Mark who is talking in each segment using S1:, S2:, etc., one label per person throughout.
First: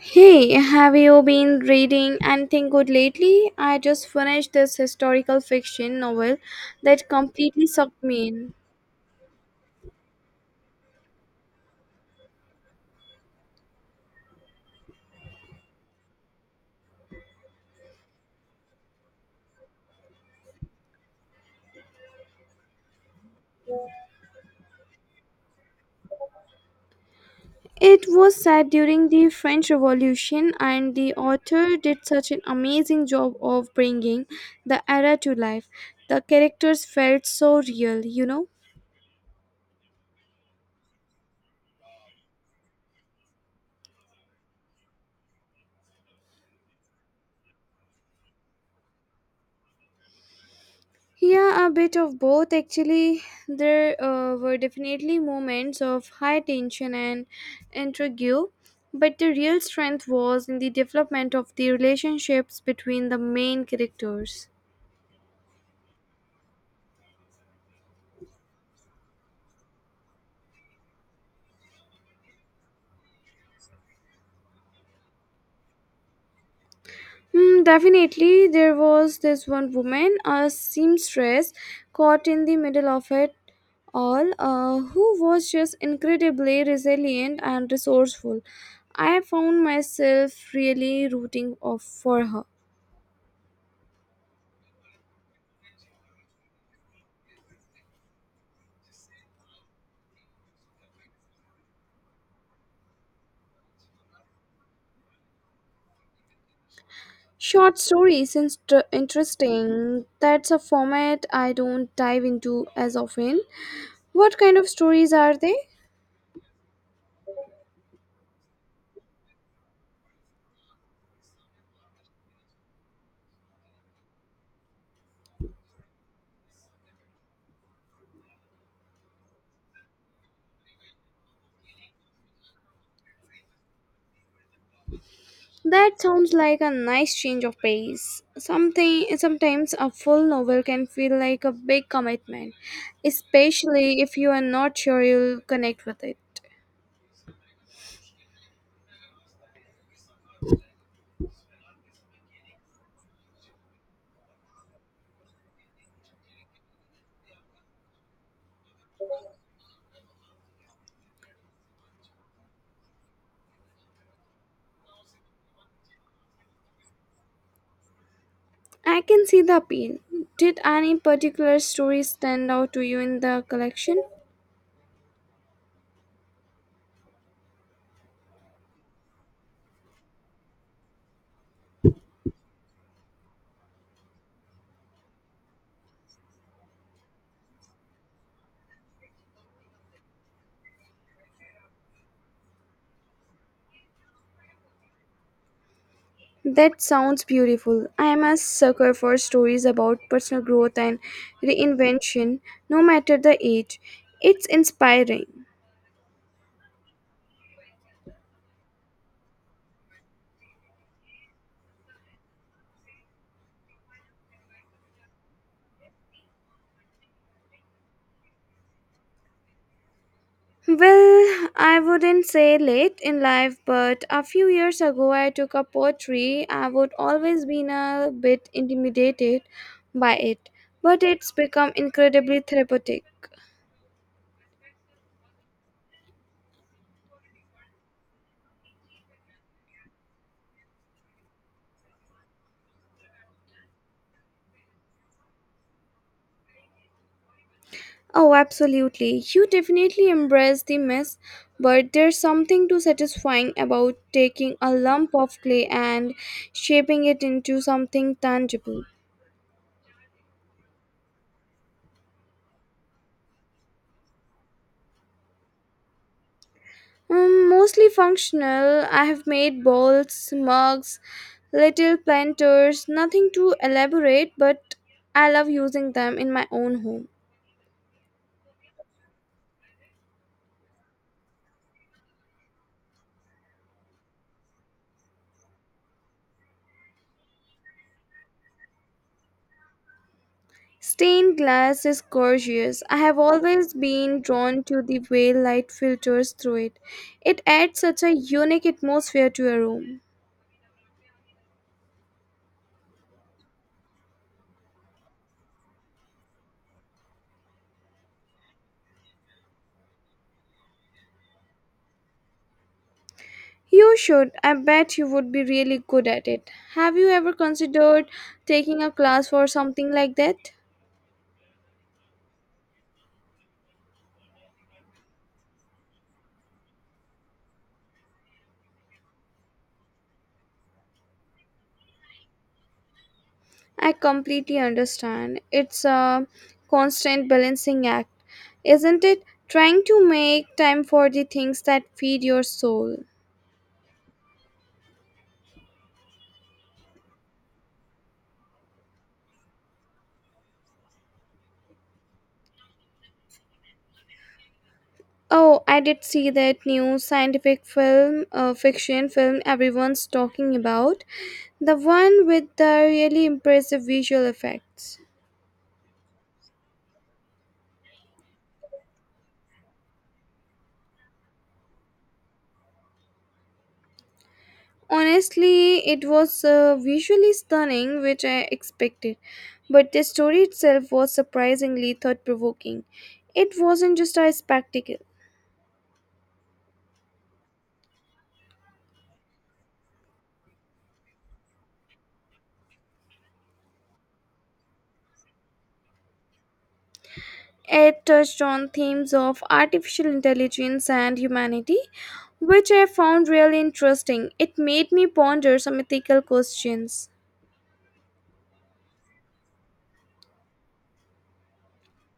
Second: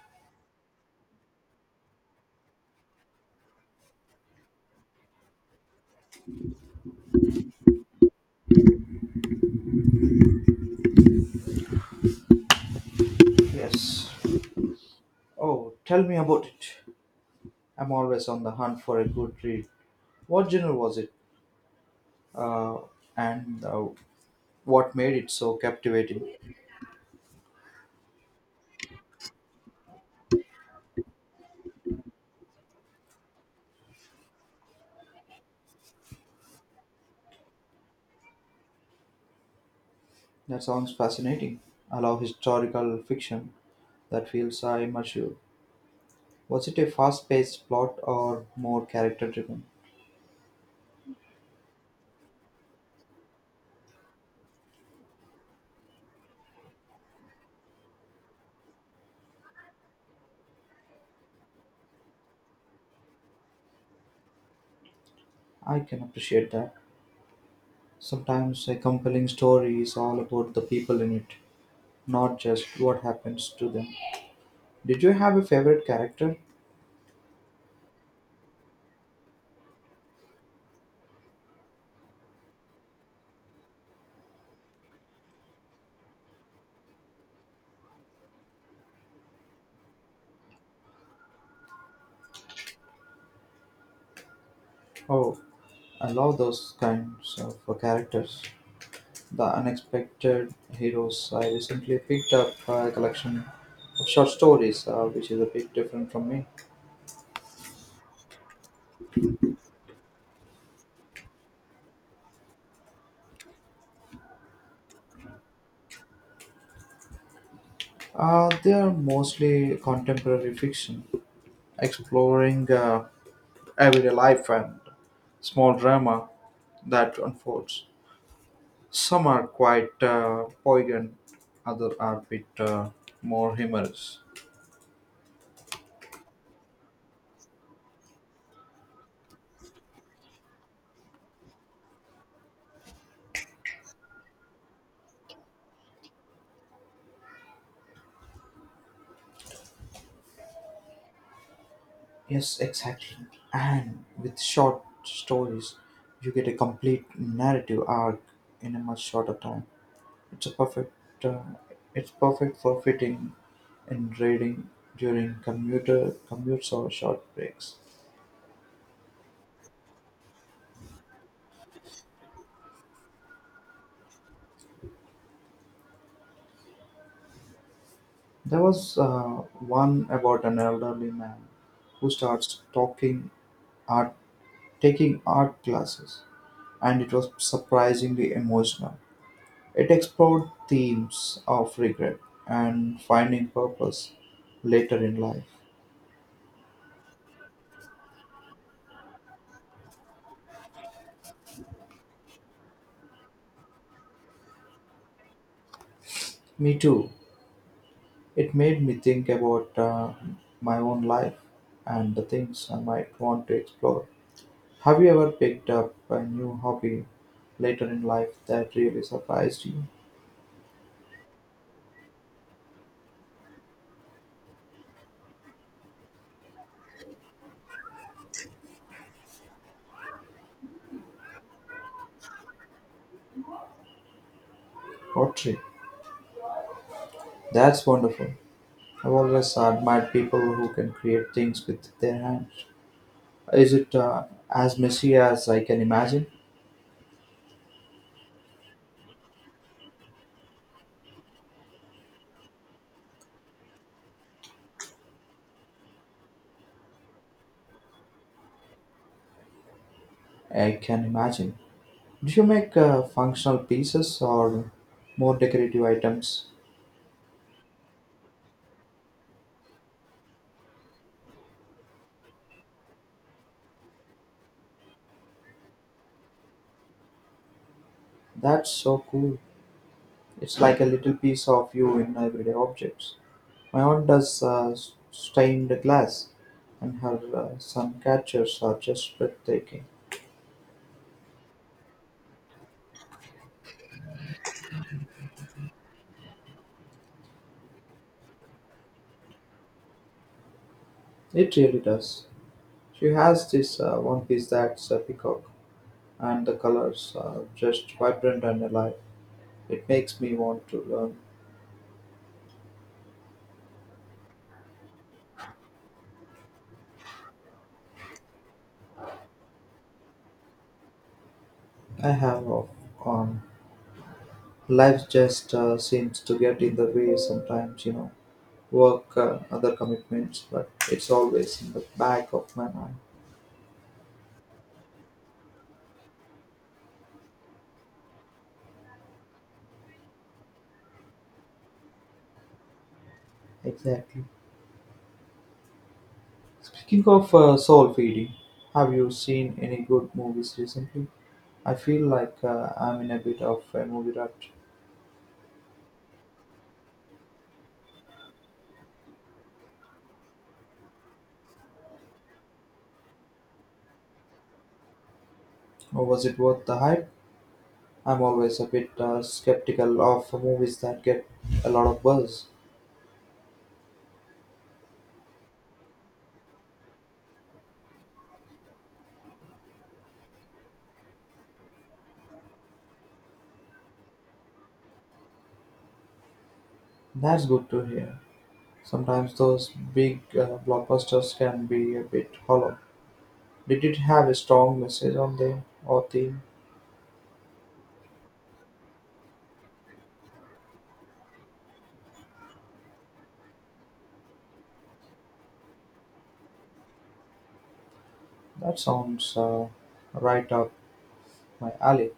S1: Hey, have you been reading anything good lately? I just finished this historical fiction novel that completely sucked me in.
S2: Yes. Oh, tell me about it. I'm always on the hunt for a good read. What genre was it? Uh, and What made it so captivating?
S1: It was set during the French Revolution, and the author did such an amazing job of bringing the era to life. The characters felt so real, you know?
S2: That sounds fascinating. I love historical fiction that feels immersive. Was it a fast paced plot or more character driven?
S1: Yeah, a bit of both actually. There were definitely moments of high tension and intrigue, but the real strength was in the development of the relationships between the main characters.
S2: I can appreciate that. Sometimes a compelling story is all about the people in it, not just what happens to them. Did you have a favorite character?
S1: Hmm, definitely, there was this one woman, a seamstress, caught in the middle of it all, who was just incredibly resilient and resourceful. I found myself really rooting of for her.
S2: Oh, I love those kinds of characters. The Unexpected Heroes. I recently picked up a collection of short stories, which is a bit different from me.
S1: Short stories is interesting. That's a format I don't dive into as often. What kind of stories are they?
S2: They are mostly contemporary fiction, exploring everyday life and small drama that unfolds. Some are quite poignant, others are a bit more humorous.
S1: That sounds like a nice change of pace. Something sometimes a full novel can feel like a big commitment, especially if you are not sure you'll connect with it.
S2: Yes, exactly. And with short stories, you get a complete narrative arc in a much shorter time. It's a perfect. Uh, it's perfect for fitting and reading during commuter commutes or short breaks.
S1: I can see the appeal. Did any particular story stand out to you in the collection?
S2: There was one about an elderly man who starts talking art, taking art classes, and it was surprisingly emotional. It explored themes of regret and finding purpose later in life.
S1: That sounds beautiful. I am a sucker for stories about personal growth and reinvention, no matter the age. It's inspiring.
S2: Me too. It made me think about my own life and the things I might want to explore. Have you ever picked up a new hobby later in life that really surprised you?
S1: Well, I wouldn't say late in life, but a few years ago I took up poetry. I would always been a bit intimidated by it, but it's become incredibly therapeutic.
S2: Pottery. That's wonderful. I've always admired people who can create things with their hands. Is it as messy as I can imagine?
S1: Oh, absolutely. You definitely embrace the mess, but there's something too satisfying about taking a lump of clay and shaping it into something tangible.
S2: I can imagine. Do you make functional pieces or more decorative items?
S1: Mostly functional, I have made bowls, mugs, little planters, nothing too elaborate, but I love using them in my own home.
S2: That's so cool. It's like a little piece of you in everyday objects. My aunt does stained glass, and her sun catchers are just breathtaking.
S1: Stained glass is gorgeous. I have always been drawn to the way light filters through it. It adds such a unique atmosphere to a room.
S2: It really does. She has this one piece that's a peacock, and the colors are just vibrant and alive. It makes me want to learn.
S1: You should. I bet you would be really good at it. Have you ever considered taking a class for something like that?
S2: I have, um, Life just seems to get in the way sometimes, you know, work and other commitments, but it's always in the back of my mind.
S1: I completely understand. It's a constant balancing act, isn't it? Trying to make time for the things that feed your soul.
S2: Exactly. Speaking of soul feeding, have you seen any good movies recently? I feel like I'm in a bit of a movie rut.
S1: Oh, I did see that new scientific film, fiction film everyone's talking about. The one with the really impressive visual effects.
S2: Or was it worth the hype? I'm always a bit skeptical of movies that get a lot of buzz.
S1: Honestly, it was visually stunning, which I expected, but the story itself was surprisingly thought provoking. It wasn't just a spectacle,
S2: That's good to hear. Sometimes those big blockbusters can be a bit hollow. Did it have a strong message on them or theme?
S1: it touched on themes of artificial intelligence and humanity, which I found really interesting. It made me ponder some ethical questions.
S2: That sounds right up my alley.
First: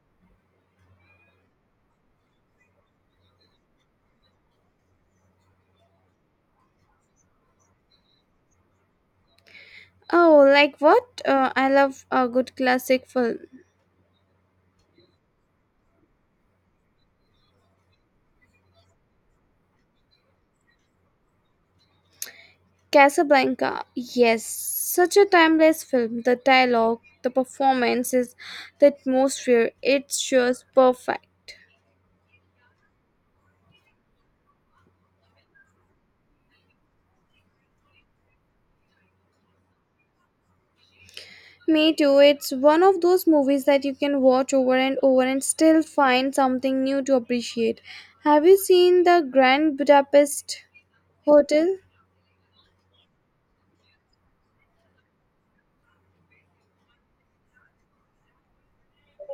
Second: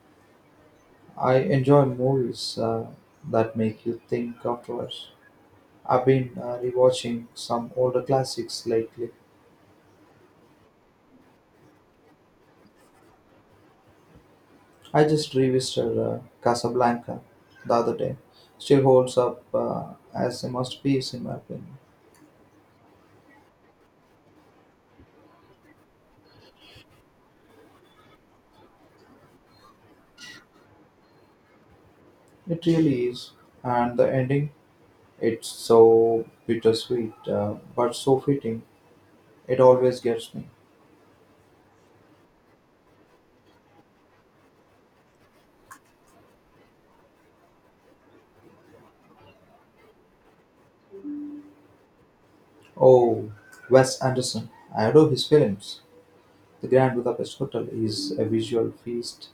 S2: I enjoy movies that make you think afterwards. I've been rewatching some older classics lately.
S1: Oh, like what? I love a good classic film.
S2: I just revisited Casablanca the other day. Still holds up as a masterpiece in my opinion.
S1: Casablanca. Yes, such a timeless film. The dialogue, the performances, the atmosphere, it's just perfect.
S2: It really is. And the ending, it's so bittersweet but so fitting. It always gets me.
S1: Me too. It's one of those movies that you can watch over and over and still find something new to appreciate. Have you seen The Grand Budapest Hotel?
S2: Oh, Wes Anderson. I adore his films. The Grand Budapest Hotel is a visual feast.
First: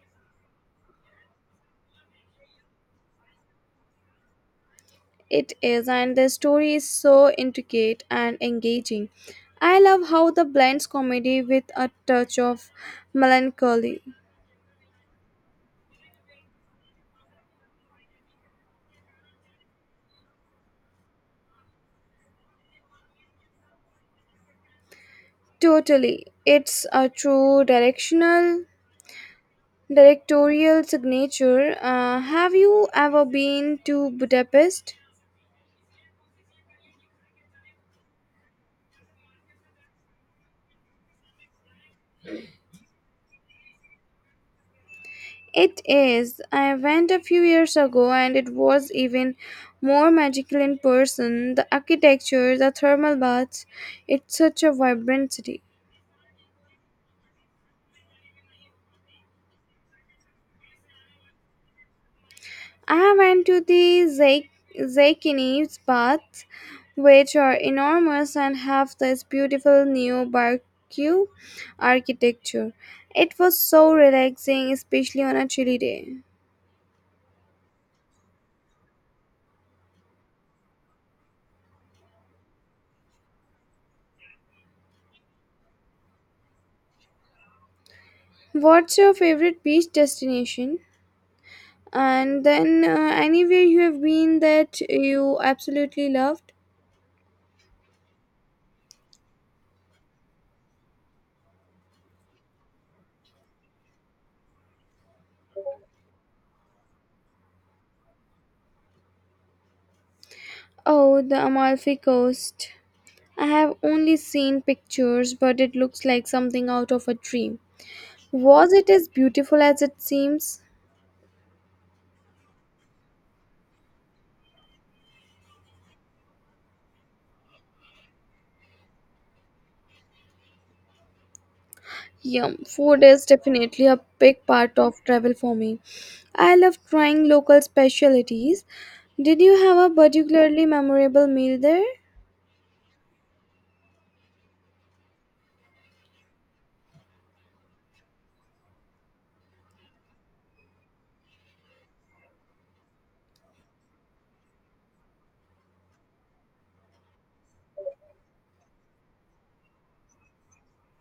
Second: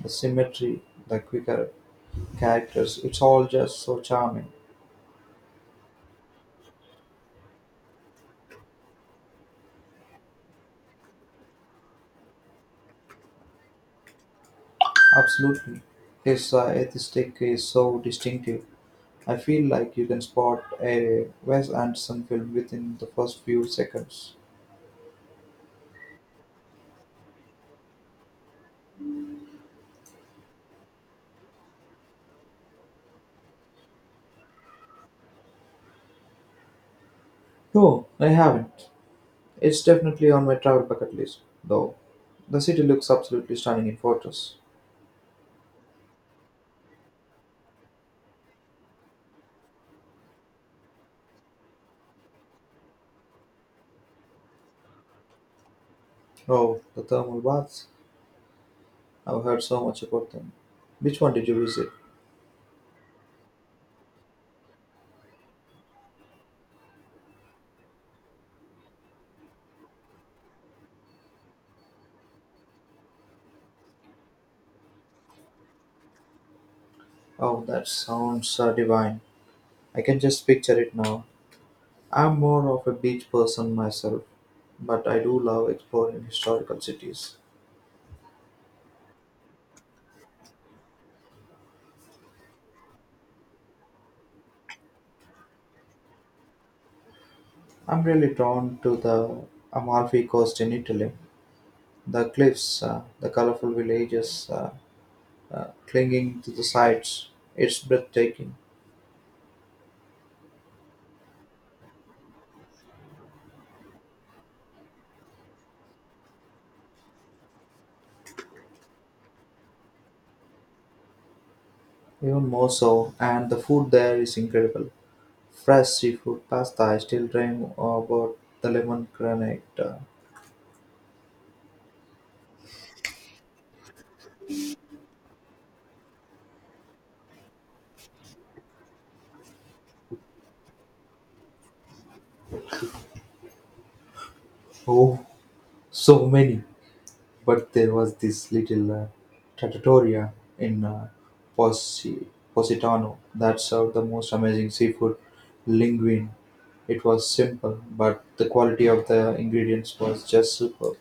S2: The symmetry, the quirky characters, it's all just so charming.
S1: It is, and the story is so intricate and engaging. I love how the blends comedy with a touch of melancholy.
S2: Absolutely. His aesthetic is so distinctive. I feel like you can spot a Wes Anderson film within the first few seconds.
S1: Totally, it's a true directional directorial signature. Have you ever been to Budapest?
S2: No, I haven't. It's definitely on my travel bucket list, though. The city looks absolutely stunning in photos.
S1: It is. I went a few years ago and it was even more magical in person. The architecture, the thermal baths, it's such a vibrant city.
S2: Oh, the thermal baths. I've heard so much about them. Which one did you visit?
S1: I went to the Zaykinis Baths, which are enormous and have this beautiful neo-baroque architecture. It was so relaxing, especially on a chilly day.
S2: Oh, that sounds divine. I can just picture it now. I'm more of a beach person myself, but I do love exploring historical cities.
S1: What's your favorite beach destination? And then, anywhere you have been that you absolutely loved?
S2: I'm really drawn to the Amalfi Coast in Italy. The cliffs, the colorful villages clinging to the sides, it's breathtaking.
S1: Oh, the Amalfi Coast. I have only seen pictures, but it looks like something out of a dream. Was it as beautiful as it seems?
S2: Even more so, and the food there is incredible. Fresh seafood pasta, I still dream about the lemon granate.
S1: Yum, food is definitely a big part of travel for me. I love trying local specialties. Did you have a particularly memorable meal there?
S2: Oh, so many. But there was this little trattoria in Posi- Positano that served the most amazing seafood linguine. It was simple, but the quality of the ingredients was just superb.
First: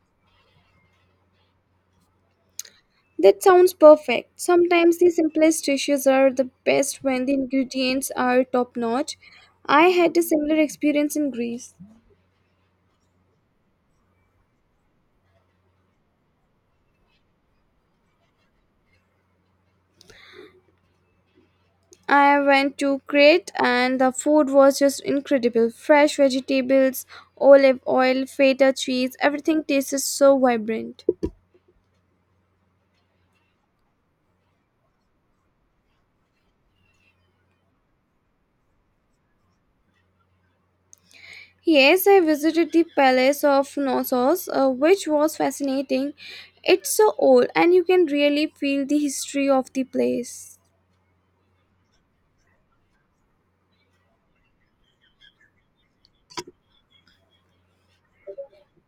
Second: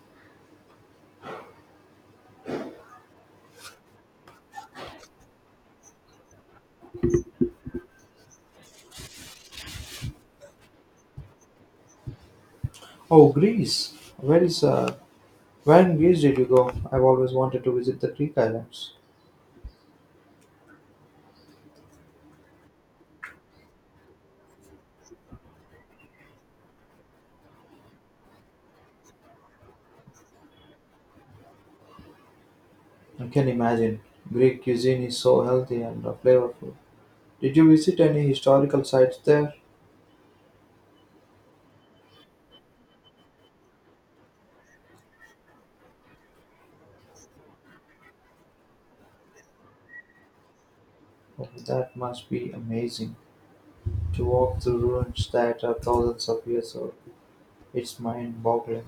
S1: That sounds perfect. Sometimes the simplest dishes are the best when the ingredients are top notch. I had a similar experience in Greece.
S2: Oh, Greece! Where in Greece did you go? I've always wanted to visit the Greek islands.
S1: I went to Crete and the food was just incredible. Fresh vegetables, olive oil, feta cheese, everything tasted so vibrant.
S2: I can imagine. Greek cuisine is so healthy and flavorful. Did you visit any historical sites there?
S1: Yes, I visited the Palace of Knossos, which was fascinating. It's so old and you can really feel the history of the place.
S2: Oh, that must be amazing. To walk through ruins that are thousands of years old, it's mind boggling.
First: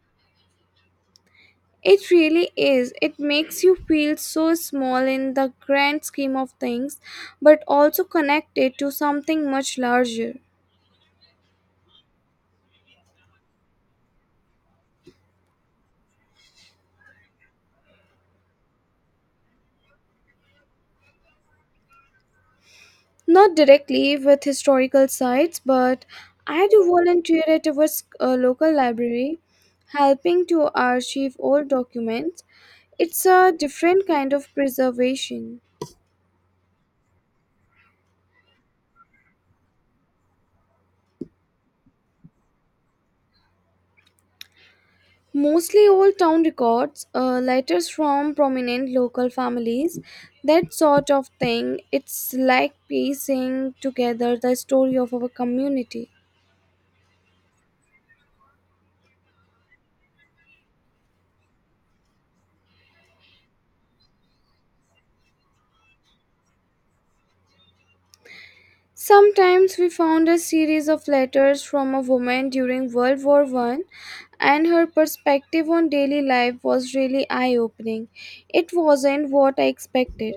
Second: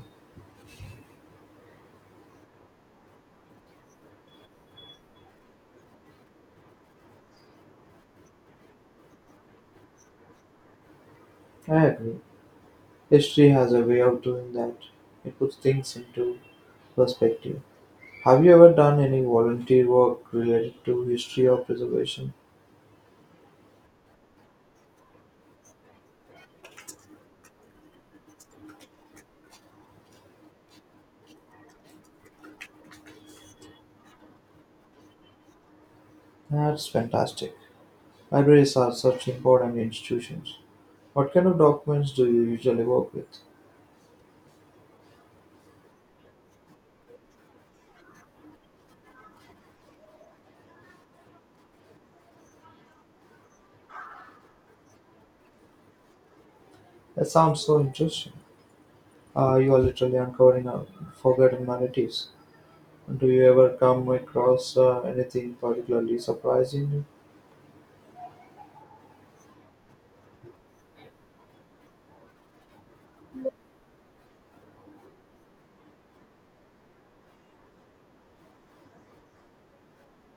S1: It really is. It makes you feel so small in the grand scheme of things, but also connected to something much larger.
S2: I agree. History has a way of doing that. It puts things into perspective. Have you ever done any volunteer work related to history or preservation?
S1: Not directly with historical sites, but I do volunteer at our local library, helping to archive old documents. It's a different kind of preservation.
S2: That's fantastic. Libraries are such important institutions. What kind of documents do you usually work with?
S1: Mostly old town records, letters from prominent local families, that sort of thing. It's like piecing together the story of our community.
S2: That sounds so interesting. You are literally uncovering forgotten narratives. Do you ever come across anything particularly surprising you?
S1: Sometimes we found a series of letters from a woman during World War I, and her perspective on daily life was really eye opening. It wasn't what I expected.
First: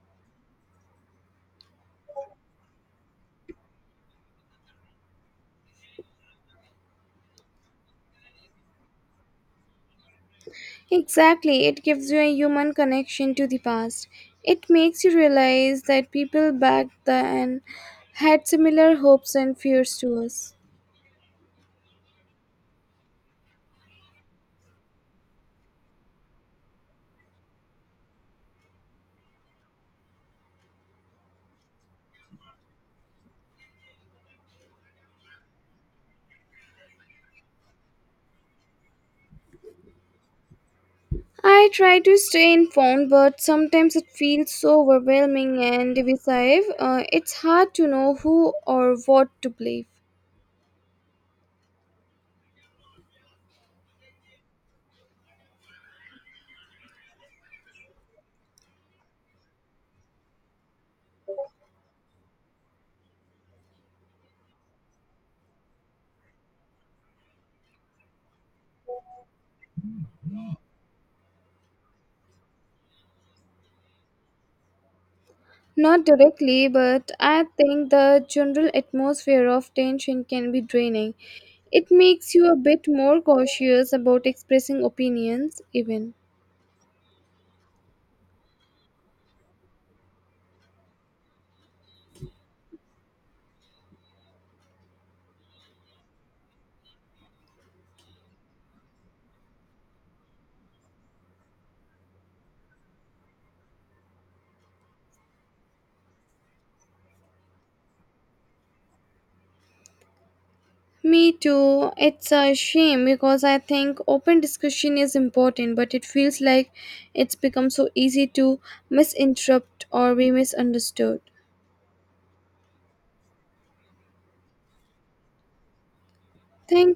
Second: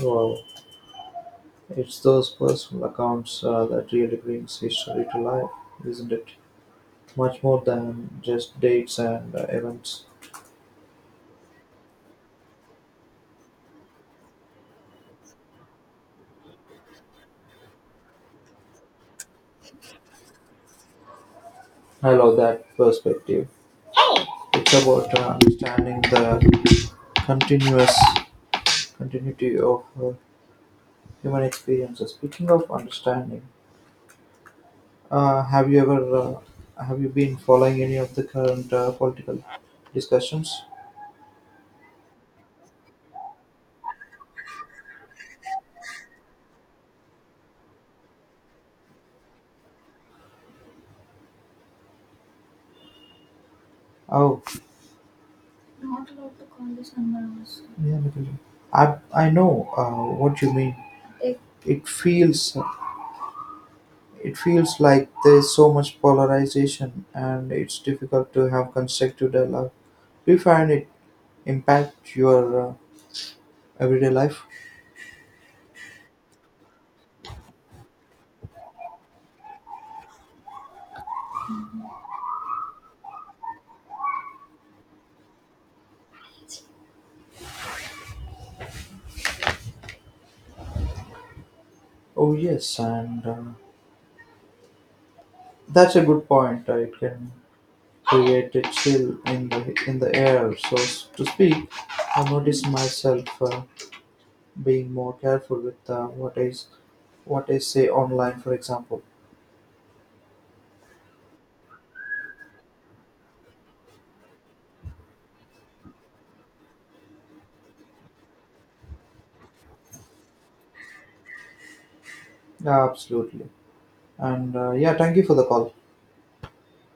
S2: Wow, it's those personal accounts that really brings history to life, isn't it? Much more than just dates and events.
S1: Exactly, it gives you a human connection to the past. It makes you realize that people back then had similar hopes and fears to us.
S2: I love that perspective. It's about understanding the continuous continuity of human experiences. Speaking of understanding, uh, have you ever uh, have you been following any of the current political discussions?
S1: I try to stay informed, but sometimes it feels so overwhelming and divisive. It's hard to know who or what to believe.
S2: Oh, not allowed to call this number also. Yeah, Nikunj. I know what you mean. Like, It feels it feels like there's so much polarization, and it's difficult to have constructive dialogue. Do you find it impact your everyday life?
S1: Not directly, but I think the general atmosphere of tension can be draining. It makes you a bit more cautious about expressing opinions, even.
S2: Oh yes, and that's a good point. It can create a chill in the air, so to speak. I notice myself. Being more careful with what is say online, for example.
S1: Me too. It's a shame because I think open discussion is important, but it feels like it's become so easy to misinterpret or be misunderstood.
S2: Yeah, absolutely, and yeah, thank you for the call.
S1: Thank